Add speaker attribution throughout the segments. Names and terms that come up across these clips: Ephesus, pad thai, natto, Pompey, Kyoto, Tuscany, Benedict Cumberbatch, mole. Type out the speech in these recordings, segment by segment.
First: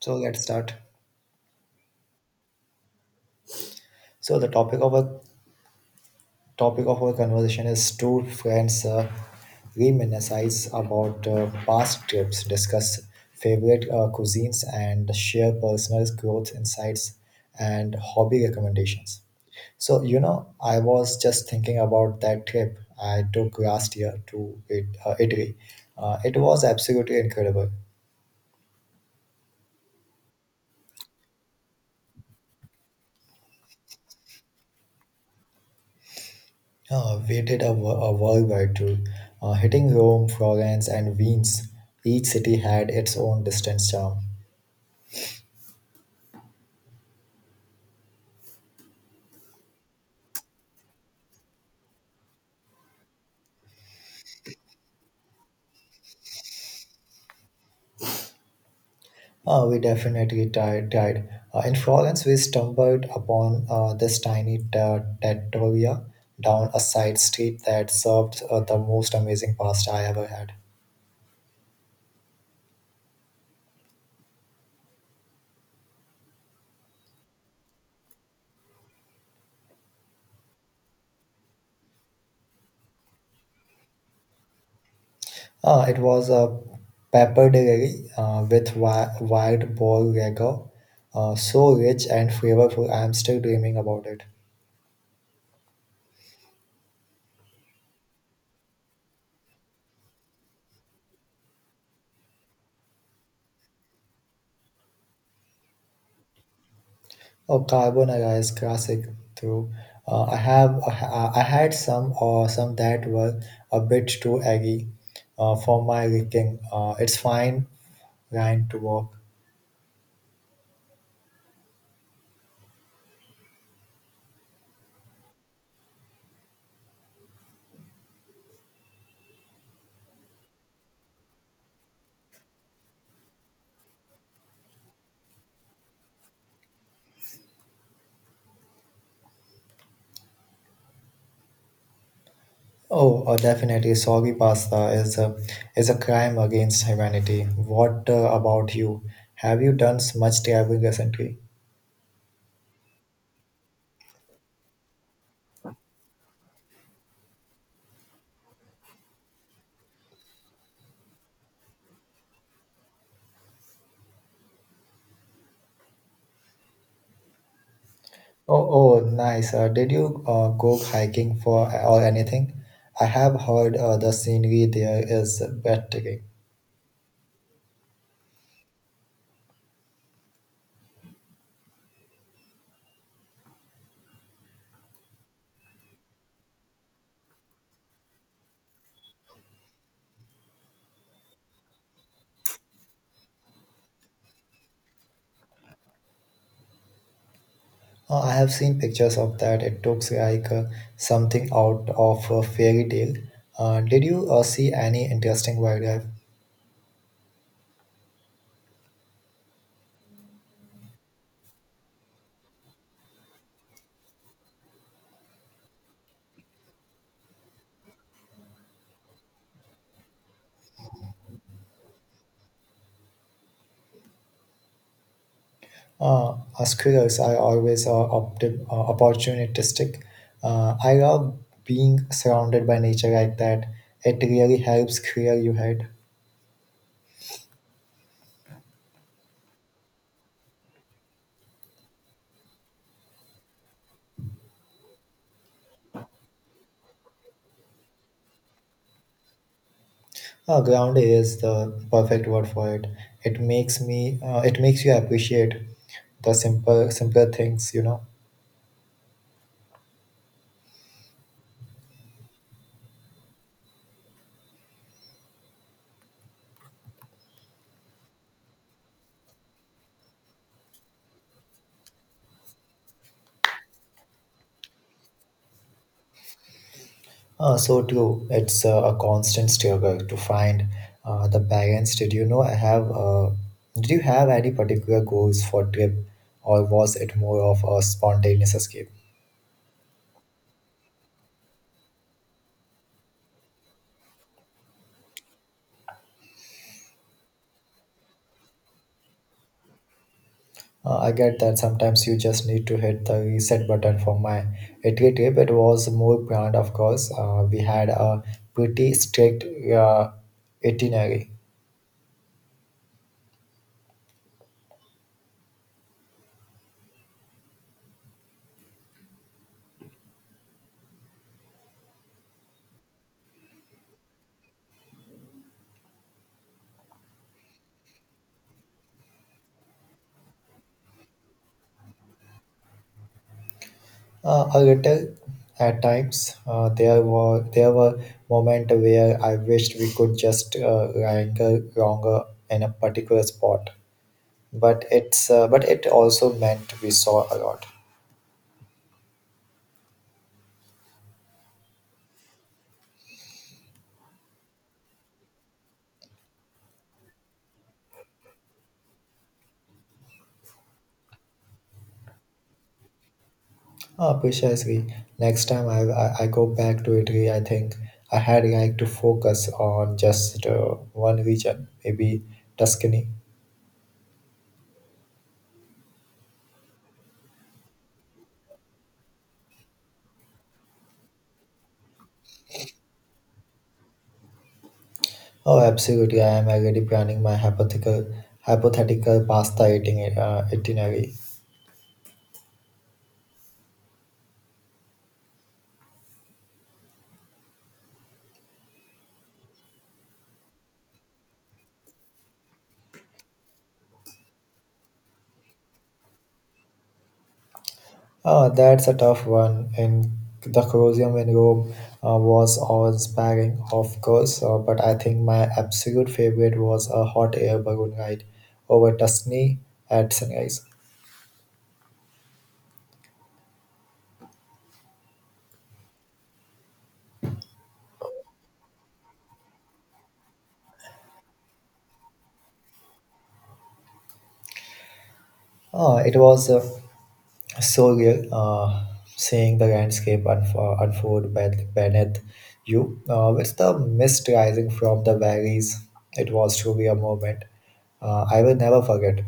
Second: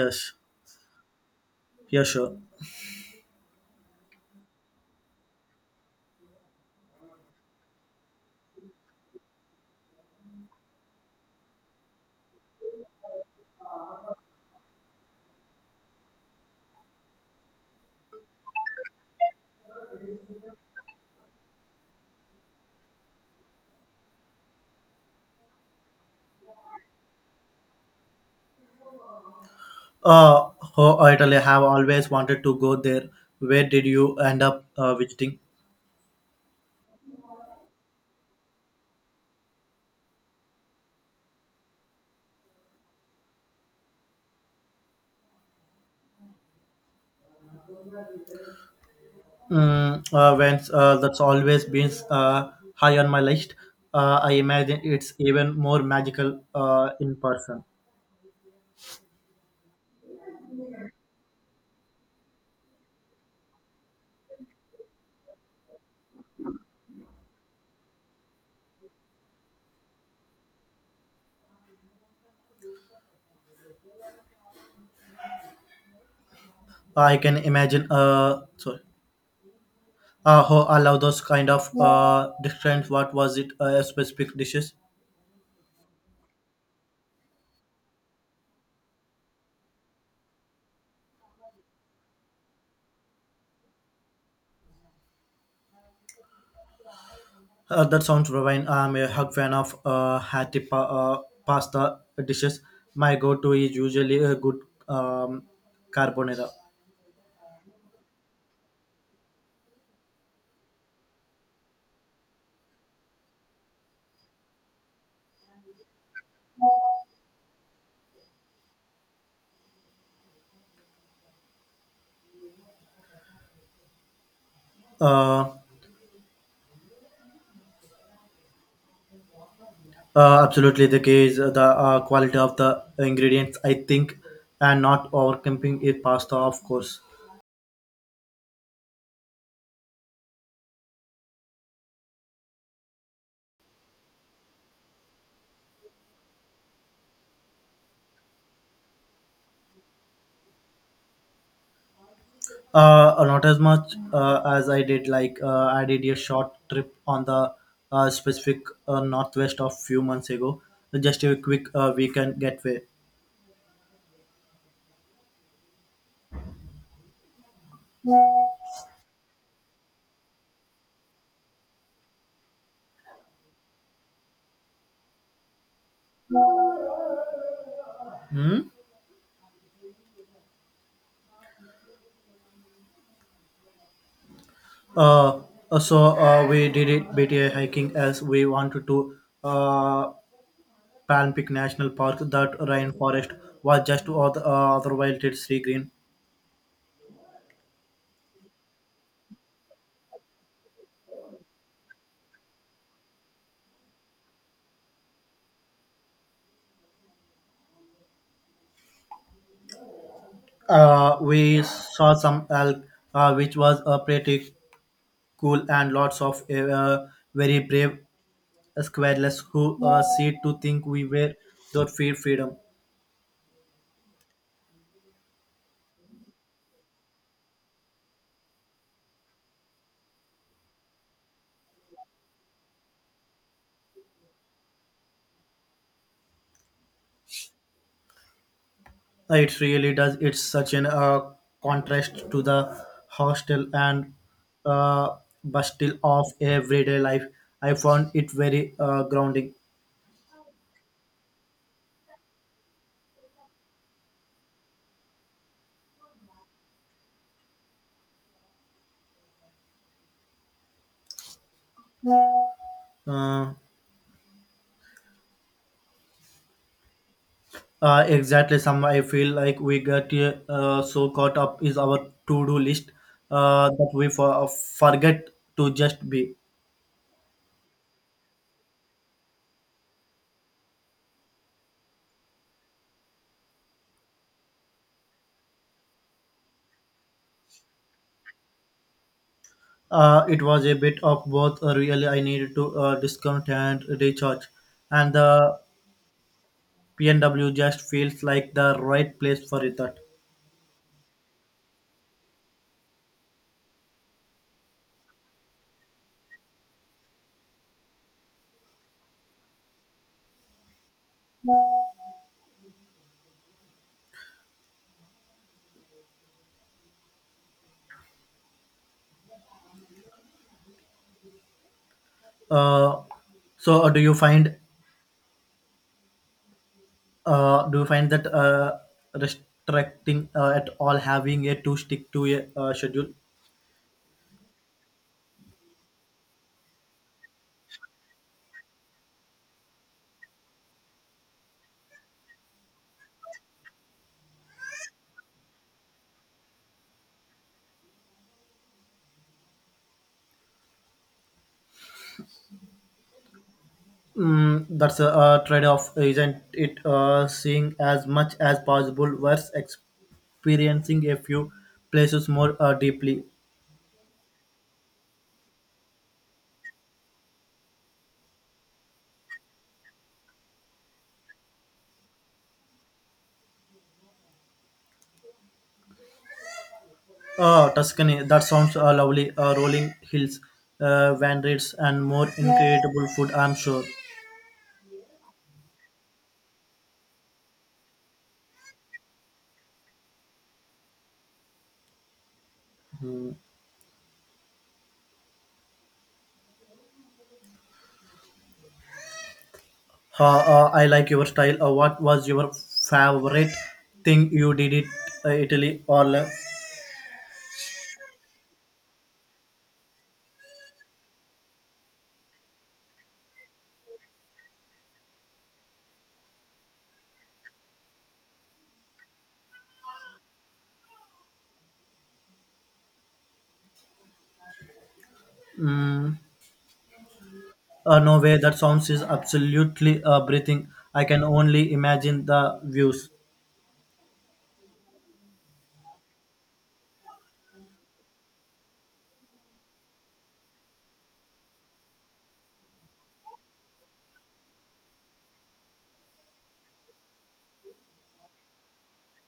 Speaker 1: So let's start.
Speaker 2: yeah, sure.
Speaker 1: So the topic of our conversation is two friends reminisce about past trips, discuss favorite cuisines, and share personal growth insights and hobby recommendations. So I was just thinking about that trip I took last year to Italy. It was absolutely incredible.
Speaker 2: Uh, oh, Italy, I have always wanted to go there. Where did you end up visiting?
Speaker 1: We did a worldwide tour, hitting Rome, Florence, and Venice. Each city had its own distinct charm.
Speaker 2: That's always been high on my list. I imagine it's even more magical in person.
Speaker 1: We definitely tried. In Florence, we stumbled upon this trattoria down a side street that served the most amazing pasta I ever had.
Speaker 2: I can imagine. Sorry. How I love those kind of different. What was it? Specific dishes.
Speaker 1: It was a pappardelle with wild boar ragu, so rich and flavorful. I am still dreaming about it.
Speaker 2: That sounds divine. I'm a hug fan of hearty pasta dishes. My go-to is usually a good um, carbonara.
Speaker 1: Oh, carbonara is classic too. I I had some or some that were a bit too eggy for my liking. It's fine line to walk.
Speaker 2: Uh, Absolutely, the key is the quality of the ingredients, I think, and not overcamping it pasta, of course.
Speaker 1: Oh, definitely. Soggy pasta is a crime against humanity. What about you? Have you done much traveling recently?
Speaker 2: Not as much as I did. Like I did a short trip on the specific northwest of few months ago, just a quick weekend getaway.
Speaker 1: Oh, oh, nice. Did you go hiking for or anything? I have heard the scenery there is breathtaking.
Speaker 2: Hmm? Uh, we did it BTA hiking as we wanted to uh, Pan Peak National Park. That rainforest was just other wild it's sea green.
Speaker 1: I have seen pictures of that. It looks like something out of a fairy tale. Did you see any interesting wildlife?
Speaker 2: We saw some elk, which was pretty cool, and lots of very brave squirrels who seemed to think we were their fear freedom.
Speaker 1: As squirrels are always opportunistic. I love being surrounded by nature like that. It really helps clear your head.
Speaker 2: It really does. It's such an contrast to the hostel and uh, bustle of everyday life. I found it very grounding.
Speaker 1: Ground is the perfect word for it. It makes me. It makes you appreciate the simple, simpler things, you know.
Speaker 2: Uh, exactly, some I feel like we get so caught up is our to-do list that we forget to just be.
Speaker 1: So true. It's a constant struggle to find the balance. Did you know I have? Did you have any particular goals for trip, or was it more of a spontaneous escape?
Speaker 2: It was a bit of both. Really, I needed to discount and recharge, and the PNW just feels like the right place for it.
Speaker 1: I get that sometimes you just need to hit the reset button for my Italy trip. It was more planned, of course. We had a pretty strict uh, itinerary.
Speaker 2: Uh, so uh, do you find do you find that restricting at all having a to stick to a schedule?
Speaker 1: A little at times. There were moments where I wished we could just linger longer in a particular spot, but it also meant we saw a lot.
Speaker 2: Mm, that's a, trade-off, isn't it? Seeing as much as possible versus experiencing a few places more deeply.
Speaker 1: Precisely. Next time I go back to Italy, I think I had like to focus on just one region, maybe Tuscany.
Speaker 2: Oh, Tuscany, that sounds lovely. Rolling hills, vineyards, and more incredible food, I'm sure.
Speaker 1: Oh, absolutely! I am already planning my hypothetical pasta eating itinerary.
Speaker 2: I like your style. What was your favorite thing you did it Italy or
Speaker 1: Ah, that's a tough one. And the Colosseum in Rome was awe-inspiring, of course. But I think my absolute favorite was a hot air balloon ride over Tuscany at sunrise.
Speaker 2: no way? That sounds is absolutely breathing. I can only imagine the views.
Speaker 1: Ah, it was So real, seeing the landscape unfold beneath you, with the mist rising from the valleys. It was truly a moment I will never forget.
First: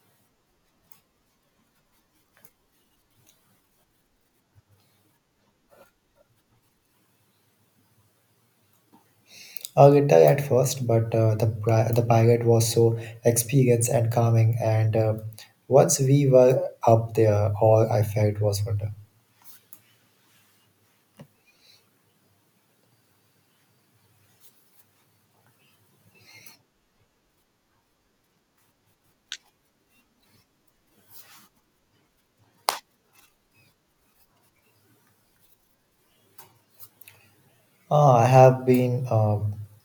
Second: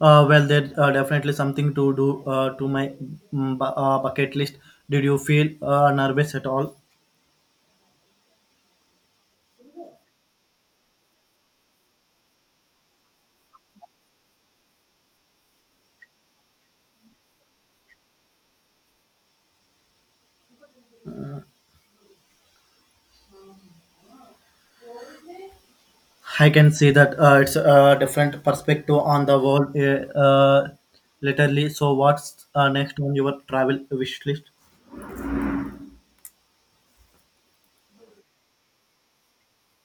Speaker 2: Well, there definitely something to do to my bucket list. Did you feel nervous at all?
Speaker 1: A little at first, but the pirate was so experienced and calming, and once we were up there, all I felt was wonder.
Speaker 2: I can see that it's a different perspective on the world, literally. So, what's next on your travel wish list?
Speaker 1: I have been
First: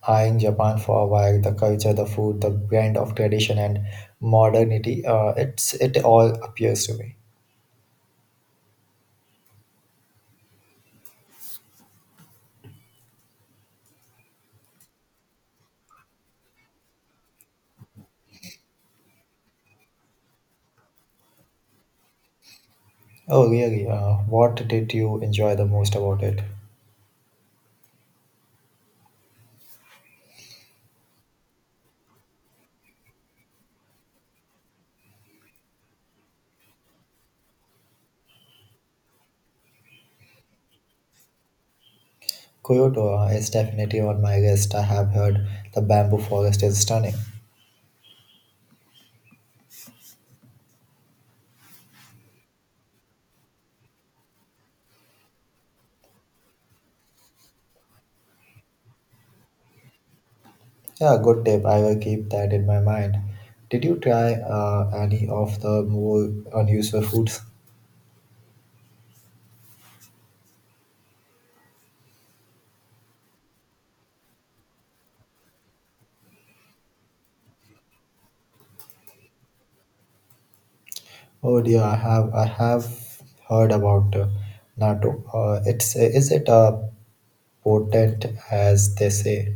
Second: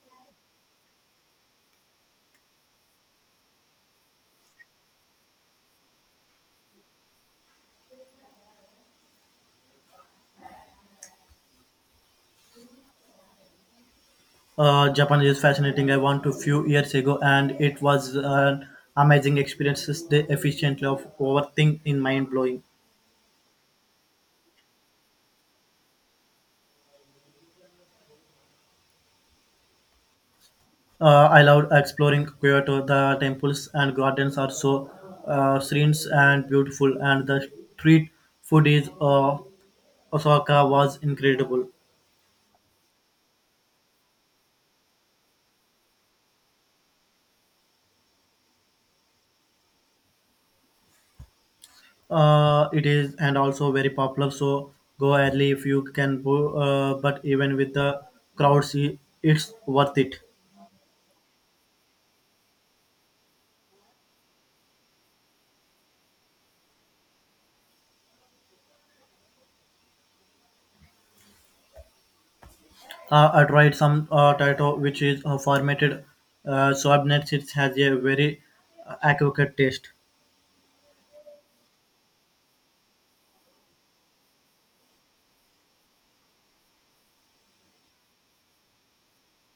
Speaker 1: eyeing Japan for a while. The culture, the food, the blend of tradition and modernity. It's it all appeals to me.
Speaker 2: Japan is fascinating. I went a few years ago, and it was an amazing experience. The efficiently of overthink in mind blowing.
Speaker 1: Oh, really? What did you enjoy the most about it?
Speaker 2: I loved exploring Kyoto. The temples and gardens are so serene and beautiful, and the street food is Osaka was incredible.
Speaker 1: Kyoto is definitely on my list. I have heard the bamboo forest is stunning.
Speaker 2: It is and also very popular. So go early if you can. But even with the crowds, it's worth it.
Speaker 1: Yeah, good tip. I will keep that in my mind. Did you try any of the more unusual foods?
Speaker 2: I tried some Taito, which is formatted sorbnet. It has a very accurate taste.
Speaker 1: Oh dear, I have heard about natto. It's Is it potent as they say?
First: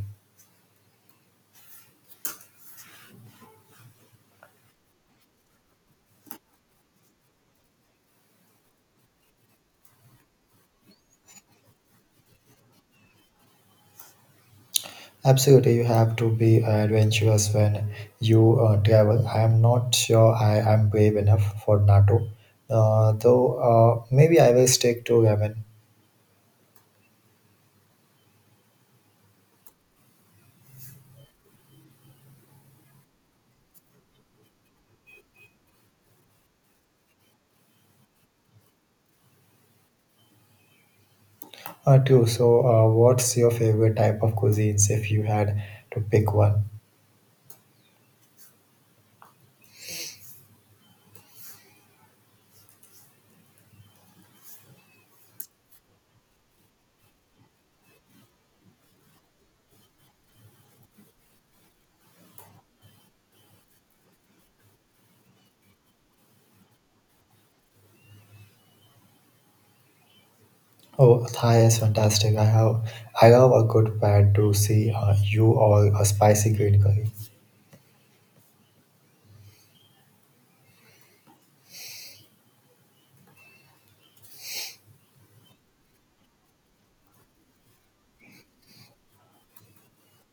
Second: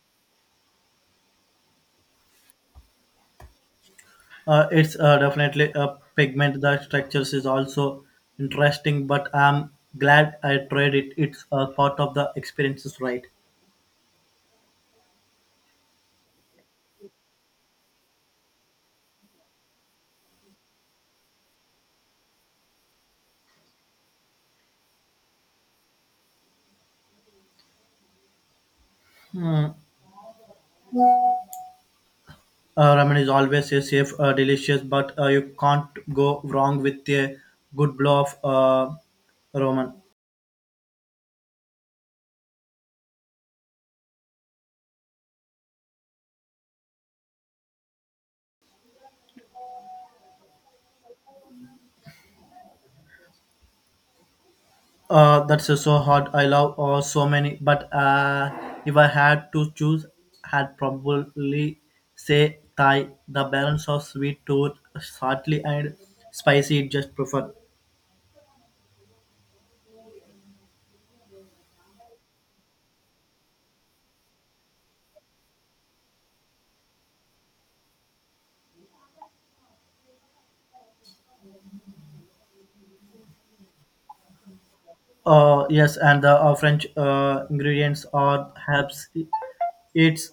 Speaker 2: It's definitely a pigment. The structures is also interesting, but I'm glad I tried it. It's part of the experiences, right?
Speaker 1: Absolutely, you have to be adventurous when you travel. I am not sure I am brave enough for natto. Though Maybe I will stick to ramen.
Speaker 2: Mm. Ramen is always a safe, delicious, but you can't go wrong with a good blow of ramen.
Speaker 1: Too. So, what's your favorite type of cuisines if you had to pick one?
Speaker 2: That's so hard. I love so many, but if I had to choose, I'd probably say Thai. The balance of sweet tooth, salty and spicy, it just prefer.
Speaker 1: Oh, Thai is fantastic. I love a good pad to see you or a spicy green curry.
Speaker 2: Yes, and the French ingredients or herbs, it's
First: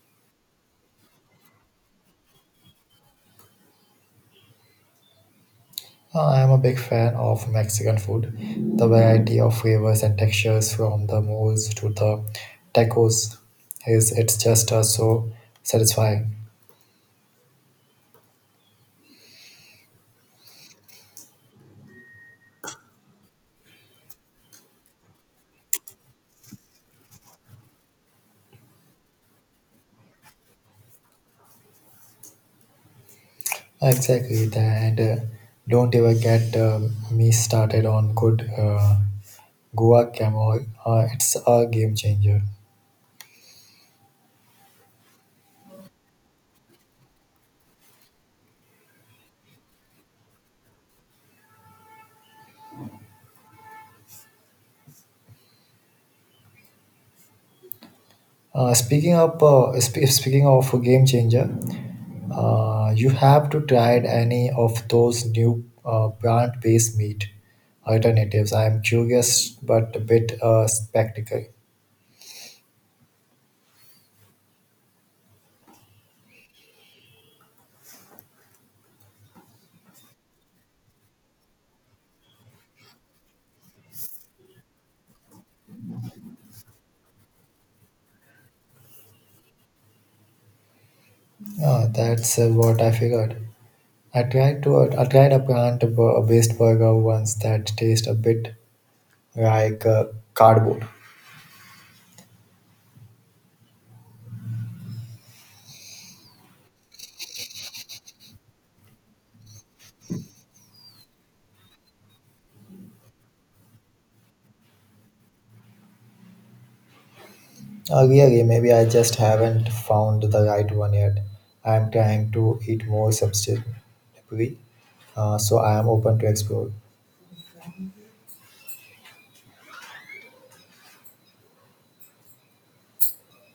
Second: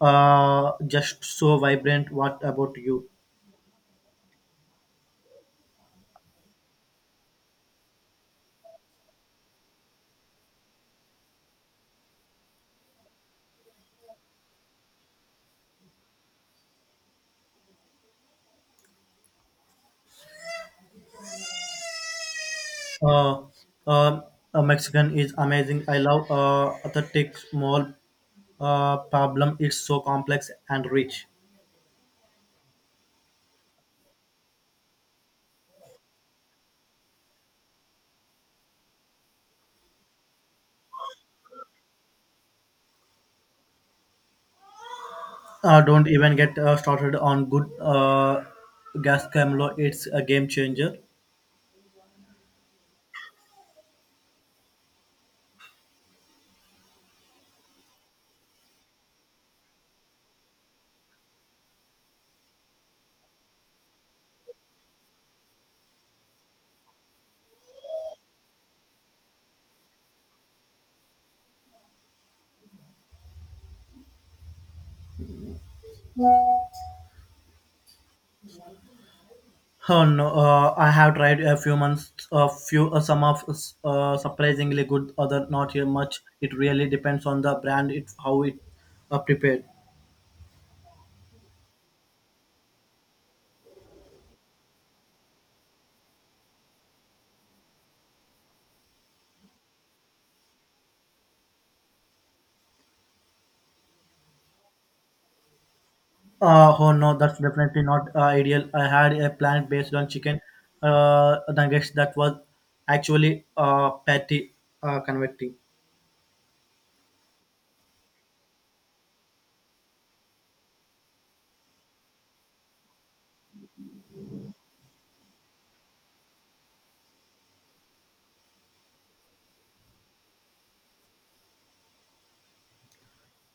Speaker 2: just so vibrant. What about you?
Speaker 1: I am a big fan of Mexican food. The variety of flavors and textures from the moles to the tacos is it's just so satisfying.
Speaker 2: Uh, uh, Mexican is amazing. I love authentic small problem. It's so complex and rich.
Speaker 1: Exactly, tha- and don't ever get me started on good guacamole. It's a game changer.
Speaker 2: Don't even get started on good gas camelo. It's a game changer.
Speaker 1: Speaking of a game changer, you have to try any of those new plant-based meat alternatives. I am curious but a bit skeptical.
Speaker 2: Oh no, I have tried a few months, a few some of surprisingly good, other not here much. It really depends on the brand, it how it prepared.
Speaker 1: That's what I figured. I tried a plant-based burger once that tastes a bit like cardboard.
Speaker 2: Oh no, that's definitely not ideal. I had a plan based on chicken nuggets that was actually patty convecting.
Speaker 1: I agree, maybe I just haven't found the right one yet. I'm trying to eat more sustainably, so I am open to explore.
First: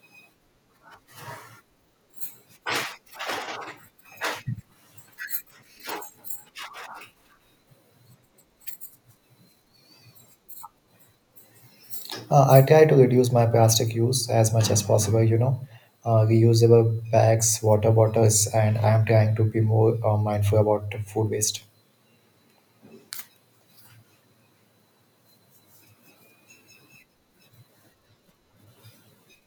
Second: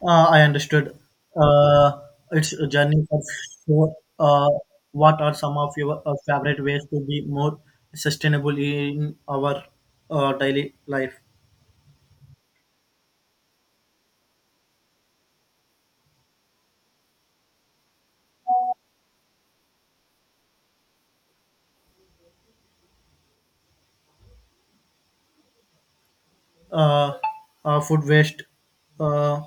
Speaker 2: I understood. Uh, it's a journey for sure. What are some of your favorite ways to be more sustainable in our daily life?
Speaker 1: I try to reduce my plastic use as much as possible, you know, reusable bags, water bottles, and I am trying to be more mindful about food waste.
Speaker 2: Uh, Food waste uh,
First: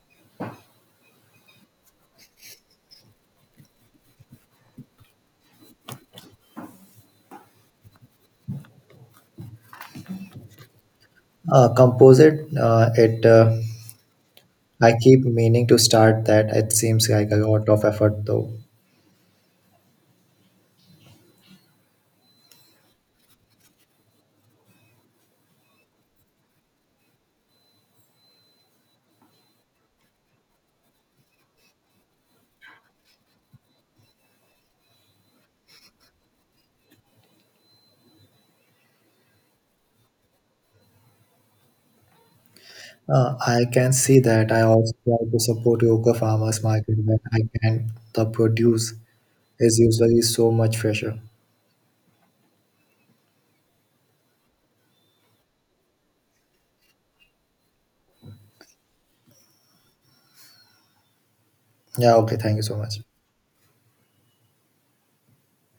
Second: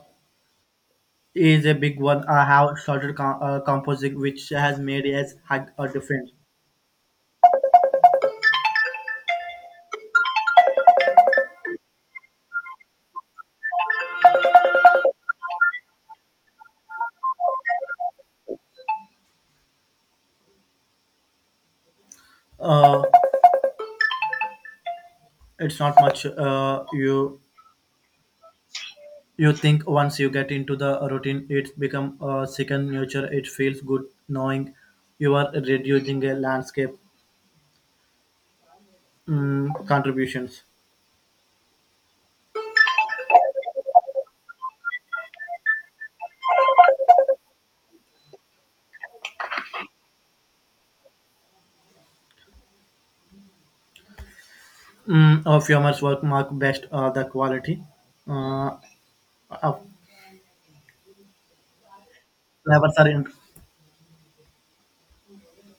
Speaker 2: is a big one. I have started composing, which has made us hug a difference.
Speaker 1: Composite, it I keep meaning to start that. It seems like a lot of effort though.
Speaker 2: Uh, it's not much you think once you get into the routine it's become a second nature it feels good knowing you are reducing a landscape contributions
Speaker 1: I can see that. I also try to support local farmers market when I can. The produce is usually so much fresher.
Speaker 2: of your work mark best the quality uh, of
Speaker 1: Yeah, okay, thank you so
Speaker 2: flavors
Speaker 1: much.
Speaker 2: are in